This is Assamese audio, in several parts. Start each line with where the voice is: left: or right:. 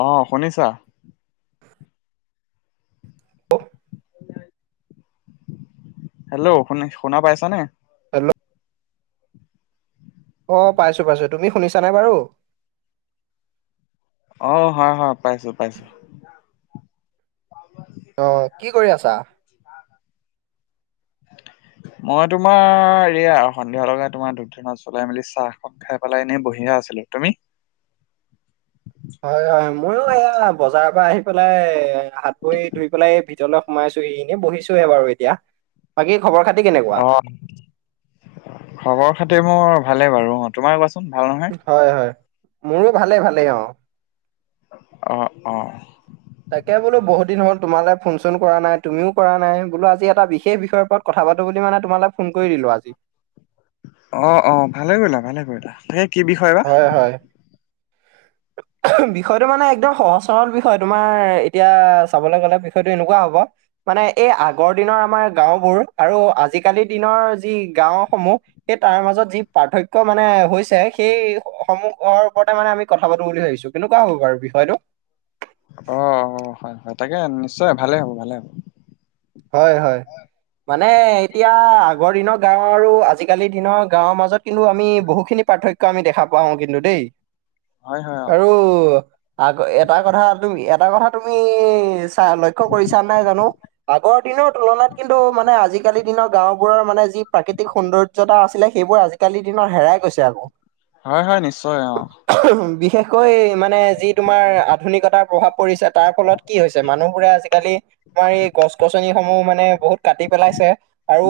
left: অ শুনিছা?
right: অ [inaudible]
left: হেল্ল' শু শুনা পাইছা নে?
right: হেল্ল', অ, পাইছো-পাইছো তুমি শুনিছা নাই বাৰু?
left: অঁ হয়-হয় পাইছোঁ-পাইছোঁ।
right: অঁ কি কৰি আছা?
left: অ [inaudible] মই তোমাৰ এয়া সন্ধিয়া লগাই তোমাৰ ধূপ-ধুনা জ্বলাই মেলি চাহ খাওঁ। খাই পেলাই এনেই বহিয়েই আছিলো। তুমি?
right: হয় হয় ময়ো এয়া বজাৰৰ পৰা আহি পেলাই হাত ভই ধুই পেলাই এই ভিত- ৰলে সোমাইছোঁহি এনেই বহিছোহে বাৰু এতিয়া। বাকী খবৰ খাতি কেনেুকু-
left: অঁ খবৰ খাতি মোৰ ভালে বাৰু অঁ তোমাৰ কোৱাচোন ভাল নহয়?
right: হয় হয় মোৰো ভালে ভালেই অঁ।
left: অঁ অঁ
right: তাকে বোলো বহুত দিন হল তোমালে ফোন চোন কৰা নাই তুমিও কৰা নাই বোলো আজি এটা বিশেষ বিষয়ৰ ওপৰত- কথা পাতো বুলি মানে তোমালে ফোন কৰি দিলো আজি।
left: অঁ অঁ ভালে কৰিলা ভালে কৰিলা তাকে কি বিষয় বা।
right: হয় হয় বিষয়টো মানে একদম সহজ সৰল বিষয় তোমাৰ এতিয়া চাবলৈ গ'লে বিষয়টো এনেকুৱা হব- মানে এই আগৰ দিনৰ আমাৰ গাঁওবোৰ আৰু আজিকালি দিনৰ যি গাও সমূহ- সেই তাৰ মাজত যি পাৰ্থক্য মানে হৈছে সেই সমূহৰ ওপৰতে মানে আমি- কথা পাতো বুলি ভাবিছো কেনেকুৱা হব বাৰু বিষয়টো।
left: অঁ অঁ হয় হয় তাকে নিশ্চয় ভালে হ'ব ভালে হ'ব।
right: হয় হয়। মানে এতিয়া আগৰ দিনৰ গাঁও আৰু আজিকালি দিনৰ গাঁৱৰ মাজত। কিন্তু আমি বহুখিনি পাৰ্থক্য আমি দেখা পাওঁ কিন্তু দেই,
left: হয় হয় অ
right: আৰু- আকৌ এটা কথা তুমি এটা কথা তুমি চা লক্ষ্য কৰিছা নাই জানোঁ। আগৰ দিনৰ তুলনাত কিন্তু মানে আজিকালি দিনৰ গাঁওবোৰৰ মানে যি প্ৰাকৃতিক সৌন্দৰ্যতা আছিলে। সেইবোৰ আজিকালিৰ দিনত হেৰাই গৈছে আক।
left: হয় হয় নিশ্চয় অঁ।
right: বিশেষকৈ মানে যি তোমাৰ আধুনিকতাৰ প্ৰভাৱ। পৰিছে তাৰ ফলত কি হৈছে মানুহবোৰে আজিকালি তোমাৰ এই- গছ গছনিসমূহ মানে বহুত কাটি পেলাইছে,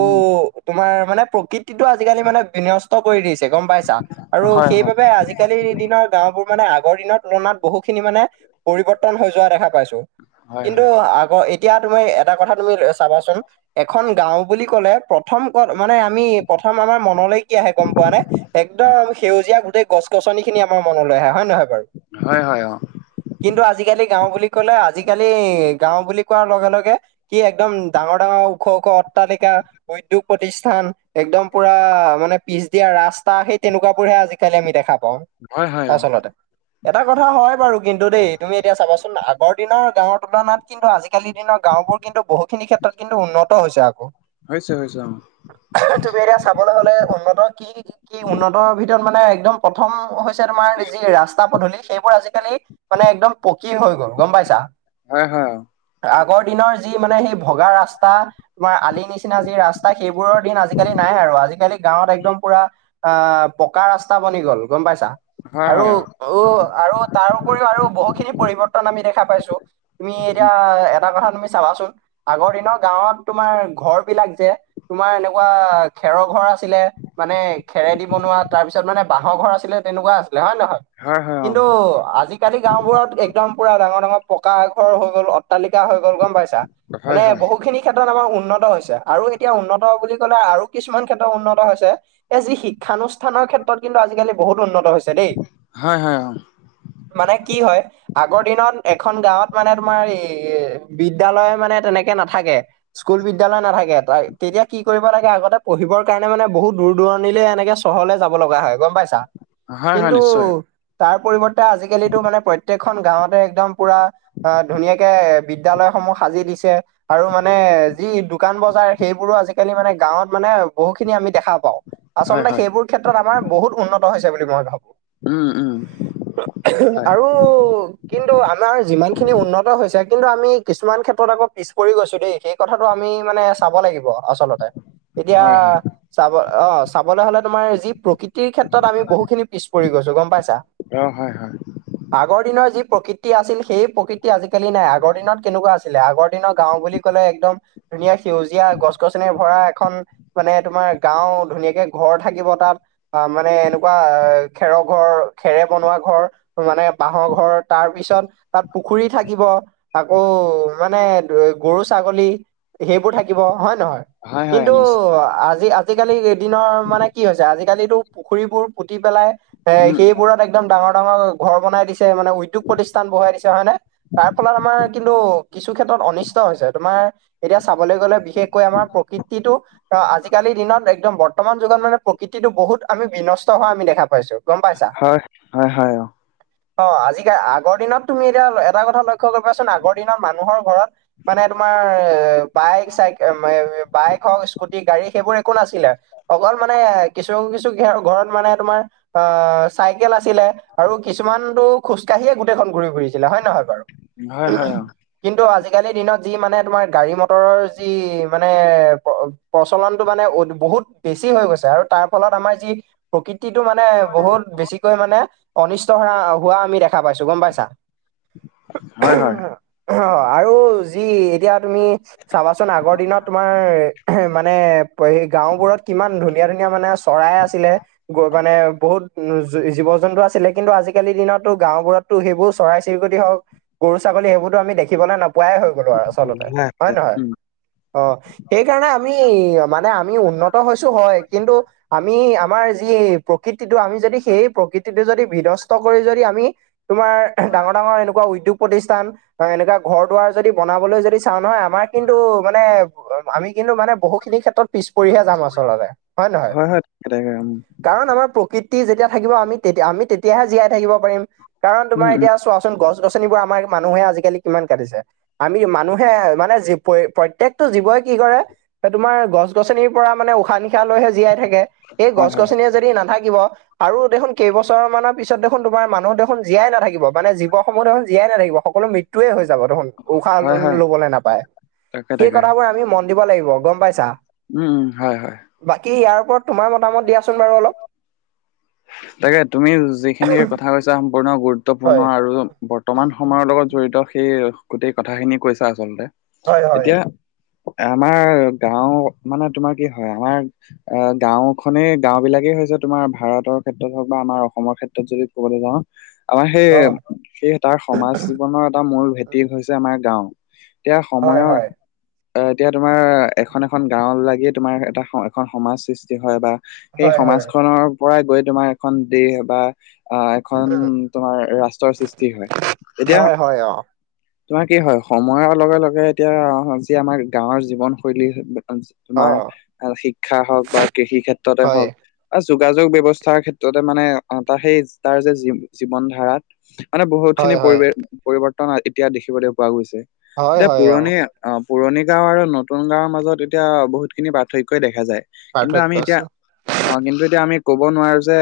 left: উম
right: তোমাৰ মানে প্ৰকৃতিটো আজিকালি মানে বিনষ্ট কৰি দিছে গম পাইছা। আৰু
left: হয় হয়
right: সেইবাবে আজিকালিৰ দিনত- গাঁওবোৰ মানে আগৰ দিনৰ তুলনাত বহু খিনি মানে পৰিৱৰ্তন হৈ যোৱা দেখা পাইছোঁ।
left: হয়
right: কিন্তু
left: হয়
right: আকৌ এতিয়া তুমি এটা কথা তুমি চাবাচোন- এখন গাওঁ বুলি কলে প্ৰথম ক'ত মানে আমি প্ৰথম আমাৰ মনলৈ কি আহে গম পোৱা নে? একদম সেউজীয়া গোটেই গছ গছনি খিনি আমাৰ মনলৈ আহে হয় নহয় বাৰু।
left: হয় হয় অঁ।
right: কিন্তু আজিকালি গাওঁ বুলি কলে আজিকালি গাওঁ বুলি কোৱাৰ লগে লগে- কি একদম ডাঙৰ ডাঙৰ ওখ ওখ অট্টালিকা- উদ্যোগ প্ৰতিষ্ঠান একদম পুৰা মানে পিছ দিয়া ৰাস্তা সেই তেনেকুৱাবোৰহে আজি- কেলে আমি দেখা পাওঁ
left: হয় হয় অ
right: আচলতে। এটা কথা হয় বাৰু কিন্তু দেই তুমি এতিয়া চাবাচোন আগৰ দিনৰ গাঁৱৰ তুলনাত কিন্তু আজি- আজিকালি দিনৰ গাঁওবোৰ কিন্তু বহুখিনি ক্ষেত্ৰত কিন্তু উন্নত হৈছে আকৌ।
left: বুজিছো বুজিছো অঁ।
right: তুমি এতিয়া চাবলৈ হলে উন্নত কি কি উন্নতৰ ভিতৰত মানে একদম প্ৰথম হৈছ- পিছে তোমাৰ যি ৰাস্তা পদূলি সেইবোৰ আজিকালি মানে একদম পকি হৈ গ'ল গম পাইছা?
left: হয় -হয়
right: আগৰ দিনৰ যি মানে সেই ভগা ৰাস্তা- তোমাৰ আলি নিচিনা যি ৰাস্তা সেইবোৰৰ দিন আজিকালি নাই আৰু আজিকালি গাঁৱত একদম পুৰা- আহ, পকা ৰাস্তা বনি গল গম পাইছা
left: হয়
right: আৰু
left: হয় অ
right: উ আৰু তাৰ উপৰিও আৰু বহুখিনি পৰিৱৰ্তন আমি দেখা পাইছো তুমি এতিয়া এটা কথা তুমি চাবাচোন আগৰ দিনৰ গাঁৱত তোমাৰ ঘৰ বিলাক যে তোমাৰ এনেকুৱা খেৰৰ ঘৰ আছিলে মানে খেৰেদি বনোৱা তাৰ পিছত মানে বাঁহৰ ঘৰ আছিলে তেনেকুৱা আছিলে হয় নে নহয়?
left: হয় হয় অ
right: কিন্তু আজিকালি গাওবোৰত একদম পুৰা ডাঙৰ-ডাঙৰ পকা ঘৰ হৈ গ'ল অত অট্টালিকা হৈ গ'ল গম পাইছা মানে
left: হয় হয়
right: বহু খিনি ক্ষেত্ৰত আমাৰ উন্নত হৈছে আৰু এতিয়া উন্নত বুলি ক'লে আৰু কিছুমান ক্ষেত্ৰত উন্নত হৈছে। এ যি শিক্ষানুষ্ঠানৰ ক্ষেত্ৰত কিন্তু আজিকালি বহুত উন্নত হৈছে দেই।
left: হয় হয় অ
right: মানে কি হয় আগৰ দিনত এখন গাঁৱত মানে তোমাৰ এই এই বিদ্যালয় মানে তেনেকে নাথাকে। স্কুল বিদ্যালয় নাথাকে তাই তেতিয়া কি কৰিব লাগে আগতে পঢ়িবৰ কাৰণে মানে বহুত দূৰ দূৰণিলে এনেকে চহৰলৈ যাব লগা হয় গম পাইছা।
left: হয় হয়
right: কিন্তু
left: নিশ্চয়
right: তাৰ পৰিৱৰ্তে আজিকালিটো মানে প্ৰত্যেকখন গাঁৱতে একদম পুৰা অ, ধুনীয়াক কে বিদ্যালয় সমূহ সাজি দিছে আৰু মানে যি দোকান বজাৰ সেইবোৰো আজিকালি আজিকালি মানে গাঁৱত মানে বহু খিনি আমি দেখা পাও
left: হয়
right: আচলতে
left: হয়
right: সেইবোৰ ক্ষেত্ৰত আমাৰ বহুত উন্নত হৈছে বুলি মই ভাবো।
left: উম উম হয়
right: আৰু কিন্তু আমাৰ যিমান খিনি উন্নত হৈছে যে কিন্তু আমি কিছুমান ক্ষেত্ৰত আকৌ পিছ পৰিওঁ আছোঁ দেই সেই কথাটো আমি মানে চাব লাগিব। আচলতে এতিয়া
left: হয় হয়
right: চাব অ, চাবলে হলে তোমাৰ যি প্ৰকৃতি তিৰ ক্ষেত্ৰত আমি বহুখিনি পিছ পৰি গৈছো গম পাইছা।
left: অ হয় হয়
right: আগৰ দিনৰ যি প্ৰকৃতি আছিল সেই প্ৰকৃতি আজিকালি নাই আগৰ দিনত কেনেকুৱা আছ ছিলে আগৰ দিনৰ গাও বুলি ক'লে একদম ধুনীয়া সেউজীয়া গছ -গছনি ভৰা এখন মানে তোমাৰ গাও ধুনীয়াকে ঘৰ থাকিব তাত। আ, মানে এনেকুৱা খেৰৰ ঘৰ খেৰে বনোৱা ঘৰ মানে বাঁহৰ ঘৰ তাৰ পিছত তাত পুখুৰী থাকিব। আকৌ মানে গৰু, ছাগলী সেইবোৰ থাকিব হয় নহয়
left: হয় হয়
right: কিন্তু
left: নিশ্চয়
right: আজি আজ আজিকালি এদিনৰ মানে কি হৈছে আজিকালিতো পুখুৰীবোৰ পুতি পেলাই এ
left: উম
right: সেইবোৰত একদম একদম ডাঙৰ -? ডাঙৰ ঘৰ বনাই দিছে মানে উদ্যোগ প্ৰতিষ্ঠান বহাই দিছে হয় নে তাৰ ফলত আমাৰ কিন্তু কিছু ক্ষেত্ৰত অনিষ্ট হৈছে তোমাৰ এতিয়া চাবলৈ গলে বিশেষকৈ আমাৰ প্ৰকৃতিটো আজি আজিকালি দিনত একদম বৰ্তমান যুগত মানে প্ৰকৃতিটো বহুত আমি বিনষ্ট হোৱা আমি দেখা পাইছোঁ। গম পাইছা
left: হয় হয় হয় অ
right: অ, আজিকাল আগৰ দিনত তুমি এতিয়া এত এটা কথা লক্ষ্য কৰিবাচোন আগৰ দিনৰ মানুহৰ ঘৰত মানে তোমাৰ বাইক চাইক [unintelligible] বাইক হওক স্কুটি গাড়ী সেইবোৰ একো নাছিলে। অকল মানে কিছু- কিছু ঘৰত মানে তোমাৰ অহ, চাইকেল আছিলে আৰু কিছুমানটো খোজকাঢ়িয়ে গোটেইখন ঘূৰি ফুৰিছিলে হয় নে নহয় বাৰু?
left: হয় -হয় অ।
right: কিন্তু আজিকালি দিনত যি মানে তোমাৰ গাড়ী মটৰৰ যি মানে প প্ৰচলনটো মানে বহুত বেছি হৈ গৈছে আৰু তাৰ ফলত আমাৰ যি প্ৰকৃতিটো মানে বহুত বেছিকৈ মানে অনিষ্ট হাৰা হোৱা আমি দেখা পাইছোঁ গম পাইছা?
left: হয়- হয়
right: [unintelligible] আৰু যি এতিয়া তুমি চাবাচোন আগৰ দিনত তোমাৰ মানে [unintelligible] গাঁওবোৰত কিমান ধুনীয়া -ধুনীয়া মানে চৰাই আছিলে গৈ মানে বহুত উম, জীৱ জন্তু আছিলে কিন্তু আজিকালি দিনতো গাঁও বোৰততো সেইবোৰ চৰাই [unintelligible] হওক গৰু, ছাগলী সেইবোৰতো আমি দেখিবলৈ নোপোৱাই হৈ গলো আৰু আচলতে হয় নহয়?
left: উম
right: অ, এইকাৰণে আমি মানে আমি উন্নত হৈছো হয় কিন্তু আমি আমাৰ যি প্ৰকৃতিটো আমি যদি সেই প্ৰকৃতিটো যদি বিনষ্ট কৰি যদি আমি তোমাৰ ডাঙৰ- ডাঙৰ এনেকুৱা উদ্যোগ প্ৰতিষ্ঠান অ, এনেকা ঘৰ -দুৱাৰ যদি বনাবলৈ যদি চাওঁ নহয় আমাৰ কিন্তু মানে আমি কিন্তু মানে বহুত খিনি ক্ষেত্ৰত পিছ পৰিহে যাম আচলতে হয় নে নহয়?
left: এটা [unintelligible]
right: কাৰণ আমাৰ প্ৰকৃতি যেতিয়া থাকিব আমি তেতিয়া আমি তেতিয়াহে জীয়াই থাকিব পাৰিম কাৰণ
left: উম উম
right: তোমাৰ
left: উম
right: এতিয়া চোৱাচোন গছ -গছনিবোৰ আমাৰ মানুহে আজিকালি কিমান কাটিছে। আমি মানুহে মানে জীৱ প্ৰত্যেকটো জীৱই কি কৰে এ তোমাৰ গছ -গছনিৰ পৰা মানে উশাহ- নিশাহ লৈহে জীয়াই থাকে। এই
left: হয়
right: গছ-
left: হয়
right: গছনিয়ে যদি নাথাকিব আৰু দেখোন কেইবছৰ মানত পিছত দেখোন তোমাৰ মানুহ দেখোন জীয়াই নাথাকিব মানে জীৱসমূহ দেখোন জীয়াই নাাকিব সকলো মৃত ত্যুই হৈ যাব দেখোন উশাহ
left: হয় হয়
right: লবলৈ নাপায়
left: তাকে
right: সেই
left: তাকে
right: কথাবোৰ আমি মন দিব লাগিব গম পাইছা?
left: উম, হয়-হয়
right: বাকী ইয়াৰ ওপৰত তোমাৰ মতামত দিয়াচোন বাৰু অলপ?
left: তাকে তুমি যিখিনি কথা কৈছা সম্পূৰ্ণ
right: হয়
left: গুৰুত্বপূৰ্ণ আৰু বৰ্তমান সময়ৰ লগত জড়িত সেই গোটেই কথাখিনি কৈছা আচলতে
right: হয় হয়।
left: এতিয়া আমাৰ গাঁও মানে তোমাৰ কি হয় আমাৰ অ, গাঁওখনেই গাওঁ বিলাকেই হৈছে তোমাৰ ভাৰতত ক্ষেত্ৰত হওক বা আমাৰ অসমৰ ক্ষেত্ৰত যদি ক'বলে যাওঁ আমাৰ
right: অ',
left: সেই- সেই তাৰ সমাজ জীৱনৰ এটা মূল ভেটি হৈছে আমাৰ গাঁও। এতিয়া
right: হয়,
left: সময়ৰ
right: হয়,
left: অ, এতিয়া তোমাৰ এখন- এখন গাঁও লাগি তোমাৰ এটা এখন সমাজ সৃষ্টি হয় বা সেই
right: হয়, হয়।
left: সমাজখনৰ পৰাই গৈ তোমাৰ এখন দেহ বা আহ, এখন তোমাৰ ৰাষ্ট্ৰৰ সৃষ্টি হয় এতিয়া
right: হয়, হয়, অ',
left: তোমাৰ কি হয় সময়ৰ লগে -লগে এতিয়া যি আমাৰ গাঁৱৰ জীৱনশৈলী [unintelligible]
right: অ',
left: তোমাৰ শিক্ষা হওক বা কৃষি ক্ষেত্ৰতে
right: হয়,
left: হওক অ, যোগাযোগ ব্যৱস্থা তাৰ ক্ষেত্ৰতে মানে তাৰ সেই তাৰ যে জীৱন ধাৰাত মানে বহুত
right: হয়,
left: খিনি
right: হয়,
left: পৰিৱেশ পৰিৱৰ্তন এতিয়া দেখিবলৈ পোৱা গৈছে
right: হয়,
left: এতিয়া
right: হয়,
left: পুৰণি অ, পুৰণি গাওঁ আৰু নতুন গাঁওৰ মাজত এতিয়া বহুতখিনি পাৰ্থক্যই দেখা যায়। কিন্তু
right: পাৰ্থক্য
left: আমি এতিয়া
right: আছে,
left: অ, কিন্তু এতিয়া আমি ক'ব ক'ব নোৱাৰে যে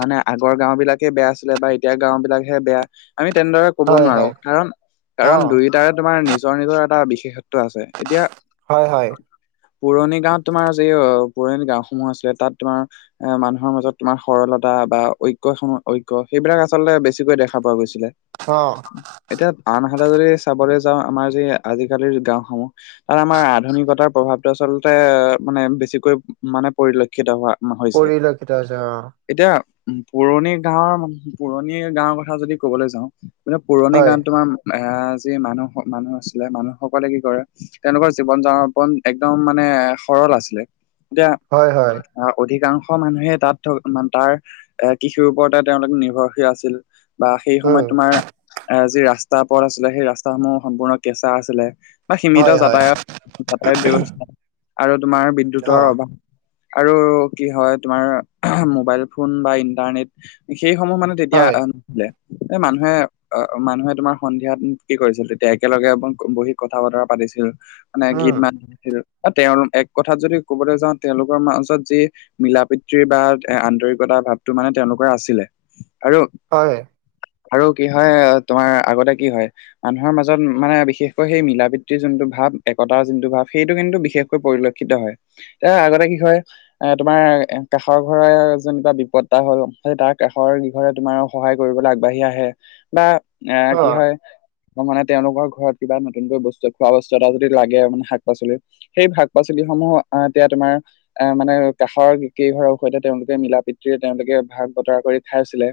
left: মানে আগৰ গাওঁ বিলাকে বেয়া আছিলে বা এতিয়া গাওঁ বিলাকহে বেয়া। আমি তেনেদৰে ক'ব
right: হয়,
left: নোৱাৰো
right: হয়,
left: কাৰণ- কাৰণ
right: অ',
left: দুই তাৰে তোমাৰ নিজৰ নিজৰ এটা বিশেষত্ব আছে এতিয়া
right: হয়, হয়,
left: পুৰণি গাঁওত তোমাৰ যি পুৰণি গাঁওসমূহ আছিলে তাত তোমাৰ এ মানুহৰ মাজত তোমাৰ সৰলতা বা ঐক্য সময়তঐক্য সেইবিলাক আচলতে বেছিকৈ দেখা পোৱা গৈছিলে।
right: অ',
left: এতিয়া আনহাতে যদি চাবলৈ যাওঁ আমাৰ যি আজিকালিৰ গাঁওসমূহ তাত আমাৰ আধুনিকতাৰ প্ৰভাৱটো আচলতে মানে বেছিকৈ মানে পৰিলক্ষিত শিক্ষিত হোৱা মন হৈছে।
right: এতিয়া যে অ।
left: এতিয়া উম পুৰণি গাঁৱৰ -পুৰণি গাঁৱৰ কথা যদি কবলে যাওঁ মানে পুৰণি
right: হয়,
left: গান তোমাৰ এ যি মানুহ -মানুহ আছিলে মানুহসকলে কি কৰে তেওঁলোকৰ জীৱন যামপন একদম মানে সৰল আছিলে। এতিয়া
right: হয়, হয়,
left: অধিকাংশ কাংশ মানুহে তাত থ, মান তাৰ এ কৃষিৰ ওপৰতে তেওঁলোক নিৰ্ভৰশীল আছিল। বা সেই
right: উম,
left: সময়ত তোমাৰ এ যি ৰাস্তা পথ আছিলে সেই ৰাস্তাসমূহ সম্পূৰ্ণ কেঁচা আছিলে। বা সীমিত
right: হয়, হয়,
left: যাতায়ত যাতায়াত ব্যৱস্থা আৰু তোমাৰ বিদ্যুতৰ
right: অ',
left: অভাৱ আৰু কি হয় তোমাৰ মোবাইল ফোন বা ইন্টাৰনেট সেইসমূহ মানে তেতিয়া
right: হয়,
left: নহলে এই মানুহে অ, মানুহে তোমাৰ সন্ধিয়াত কি কৰিছিল তেতিয়া একেলগে [unintelligible] বহি কথা-বতৰা পাতিছিল। মানে
right: উম,
left: ঘিত মাত সেইটো বা তেওঁল এক কথাত যদি ক'বলে যাওঁ তেওঁলোকৰ মাজত যি মিলা পিতৃৰ বা এ আন্তৰিকতা ভাৱটো মানে তেওঁলোকৰ আছিলে আৰু-
right: হয়
left: আৰু কি হয় তোমাৰ আগতে কি হয়। মানুহৰ মাজত মানে বিশেষকৈ সেই মিলাপ্ৰীতিৰ যোনটো ভাৱ একতাৰ যোনটো ভাৱ সেইটো কিন্তু বিশেষ পৰিলক্ষিত হয় এ আগতে কি হয় এ তোমাৰ কাষৰ ঘৰে যেনিবা বিপদ‌ এটা হ'ল সেই তাৰ কাষৰ যি ঘৰে তোমাৰ সহায় কৰিবলৈ আগবাঢ়ি আহে। বা আহ
right: অ',
left: কি হয় অ মানে তেওঁলোকৰ ঘৰত কিবা নতুনকৈ বস্তু খোৱা বস্তু এটা যদি লাগে মানে শাক পাচলি সেই শাক পাচলি সমূহ আহ এতিয়া তোমাৰ এ মানে কাষৰ কেইঘৰৰ সৈতে তেওঁলোকে মিলা প্ৰীতিৰে তেওঁলোকে ভাগ বতৰা কৰি খাই আছিলে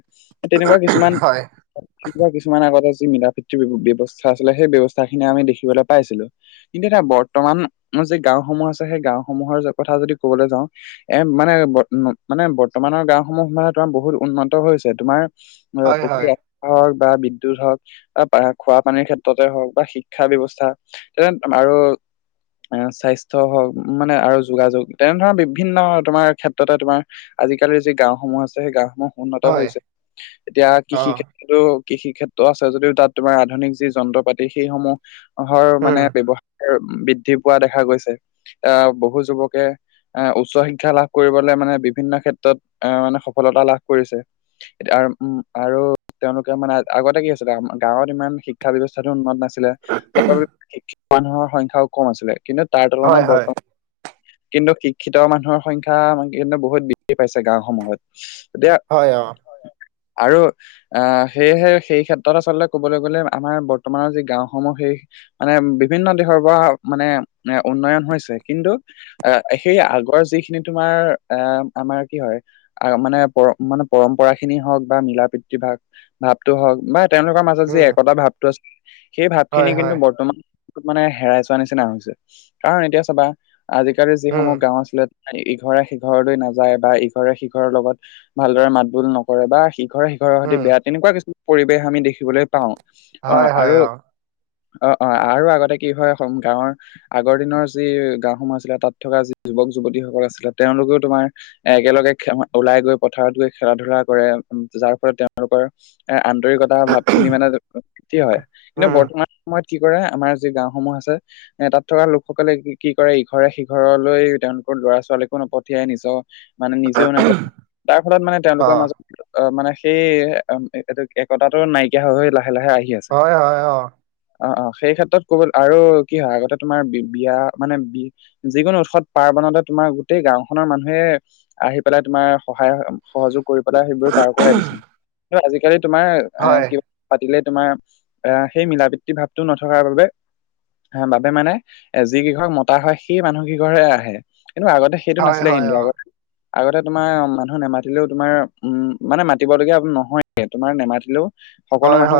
left: তেনেকোৱা কিছুমান
right: হয়,
left: তেনেকোৱা কিছুমান আগতে যি মিলা প্ৰীতিৰ ব্যৱস্থা আছিলে সেই ব্যৱস্থাখিনি আমি দেখিবলৈ পাইছিলো কিন্তু এটা বৰ্তমান যি গাওসমূহ আছে সেই গাওসমূহৰ কথা যদি কবলৈ যাওঁ এ মানে মানে বৰ্তমানৰ গাঁওসমূহ মানে তোমাৰ বহুত উন্নত হৈছে তোমাৰ এ
right: হয়, হয়,
left: প্ৰক্ৰিয়াত হওক বা বিদ্যুত হওক বা খোৱা পানীৰ ক্ষেত্ৰতে হওক বা শিক্ষা ব্যৱস্থা। তে আৰু- এ স্বাস্থ্য হওক মানে আৰু যোগাযোগ তেনে ধৰণৰ বিভিন্ন- তোমাৰ ক্ষেত্ৰতে তোমাৰ আজি কালি যি গাঁওসমূহ আ সেই গাঁওসমূহ - উন্নত
right: হয়,
left: হৈছে, এতিয়া কৃষি-
right: অ',
left: টো কৃষি ক্ষেত্ৰ আছে যদিও তাত তোমাৰ আধুনিক যি যন্ত্ৰ পাতি সেইসমূহ- ৰ মানে
right: উম,
left: ব্যৱ- বৃদ্ধি পোৱা দেখা গৈছে, এ বহু যুৱকে আহ উচ্চ শি- ক্ষা লাভ কৰিবলে মানে বিভিন্ন ক্ষেত্ৰত এ মানে সফলতা লাভ কৰিছে। আৰু উম আৰু- তেওঁলোকে মানে আগতে কি আছিলে গাঁৱত ইমান শিক্ষা ব্যৱস্থাতো উন্নত নাছিল। দিলে, তাৰ শিক্ষ মানুহৰ সংখ্যাও কম আছিলে কিন্তু তাৰ
right: হয়,
left: তুলনাত
right: হয়,
left: বৰ্তমান- কিন্তু শিক্ষিত মানুহৰ সংখ্যা আন কিন্তু বহুত বৃদ্ধি পাইছে গাঁওসমূহত, এতিয়া-
right: হয় অঁ।
left: আৰু আহ সেয়েহে সেই ক্ষেত্ৰত আচলতে ক'বলৈ গলে আমাৰ বৰ্তমানৰ যি গাঁওসমূহ সেই- মানে বিভিন্ন দেশৰ পৰা মানে এ উন্নয়ন হৈছে, কিন্তু- আহ সেই আগৰ যিখিনি তোমাৰ আহ আমাৰ কি হয়? মানে পৰ মানে পৰম্পৰা খিনি হওক বা মিলা প্ৰীতিৰ ভাগ ভাৱটো হওক বা তেওঁলোকৰ মাজত- যি
right: উম,
left: একতা ভাৱটো আছিল সেই
right: হয়,
left: ভাৱখিনি কিন্তু
right: হয়,
left: বৰ্তমান- মানে হেৰাই যোৱা নিচিনা হৈছে, কাৰণ এতিয়া চবা আজিকালি
right: উম,
left: যিসমূহ গাওঁ আছিলে- ইঘৰে সিঘৰলৈ নাযায় বা ইঘৰে সিঘৰৰ লগত ভালদৰে মাত বোল নকৰে, বা সিঘৰে- ইঘৰৰ সৈতে
right: উম,
left: বেয়া তেনেকোৱা কিছু পৰিৱেশ আমি দেখিবলৈ পাওঁ।
right: হয়,
left: অহ
right: হয়,
left: আৰু-
right: অ',
left: অঁ অঁ আৰু আগতে কি হয় এখন গাঁৱৰ- আগৰ দিনৰ যি গাঁওসমূহ আছিলে, তাত থকা যি যুৱক যুৱতীসকল আছিলে তেওঁলোকেও তোমাৰ- এ একেলগে ওলাই গৈ পথাৰত গৈ খেলা ধূলা কৰে, যাৰ ফলত তেওঁলোকৰ- এ আন্তৰিকতাৰ ভাৱ খিনি মানে- কি হয় কিন্তু
right: উম,
left: বৰ্তমান সময়ত কি কৰে আমাৰ যি গাঁওসমূহ আছে। এ তাত থকা লোকসকলে কি কৰে ইঘৰে সিঘৰলৈ তেওঁলোক ল'ৰা ছোৱালীকো নপঠিয়াই নিজৰ মানে নিজেও নেজাই, তাৰ ফলত মানে তেওঁলোকৰ
right: অ',
left: মাজত অ মানে সেই এইটো একতাটো নাইকিয়া হৈ হৈ লাহে লাহে আহি আছ-
right: হয়, হয়, অ।
left: অ অ সেই ক্ষেত্ৰত কবল আৰু কি হয় আগতে তোমাৰ বিয়া মানে বি- যিকোনো উৎসৱ পাৰ্বনতে তোমাৰ গোটেই গাওঁখনৰ মানুহে আহি পেলাই তোমাৰ সহায়- সহযোগ কৰি পেলাই সেইবোৰ পাৰ কৰাই দিছিল, কিন্তু আজিকালি তোমাৰ এ
right: হয়।
left: কিবা- পাতিলে তোমাৰ অহ সেই মিলা প্ৰতি ভাৱটো নথকাৰ বাবে- বাবে মানে এ যি কেইঘৰ মতা হয় সেই মানুহ কেইঘৰহে আহে। কিন্তু আগতে সেইটো
right: হয়
left: নাছিলে
right: হয়
left: কিন্তু
right: অ
left: আগতে আগতে তোমাৰ মানুহ নেমাতিলেও তোমাৰ উম মানে মাতিবলগীয়া নহয়ে তোমাৰ নেমাতিলেও সকলো
right: হয় হয়
left: মানুহ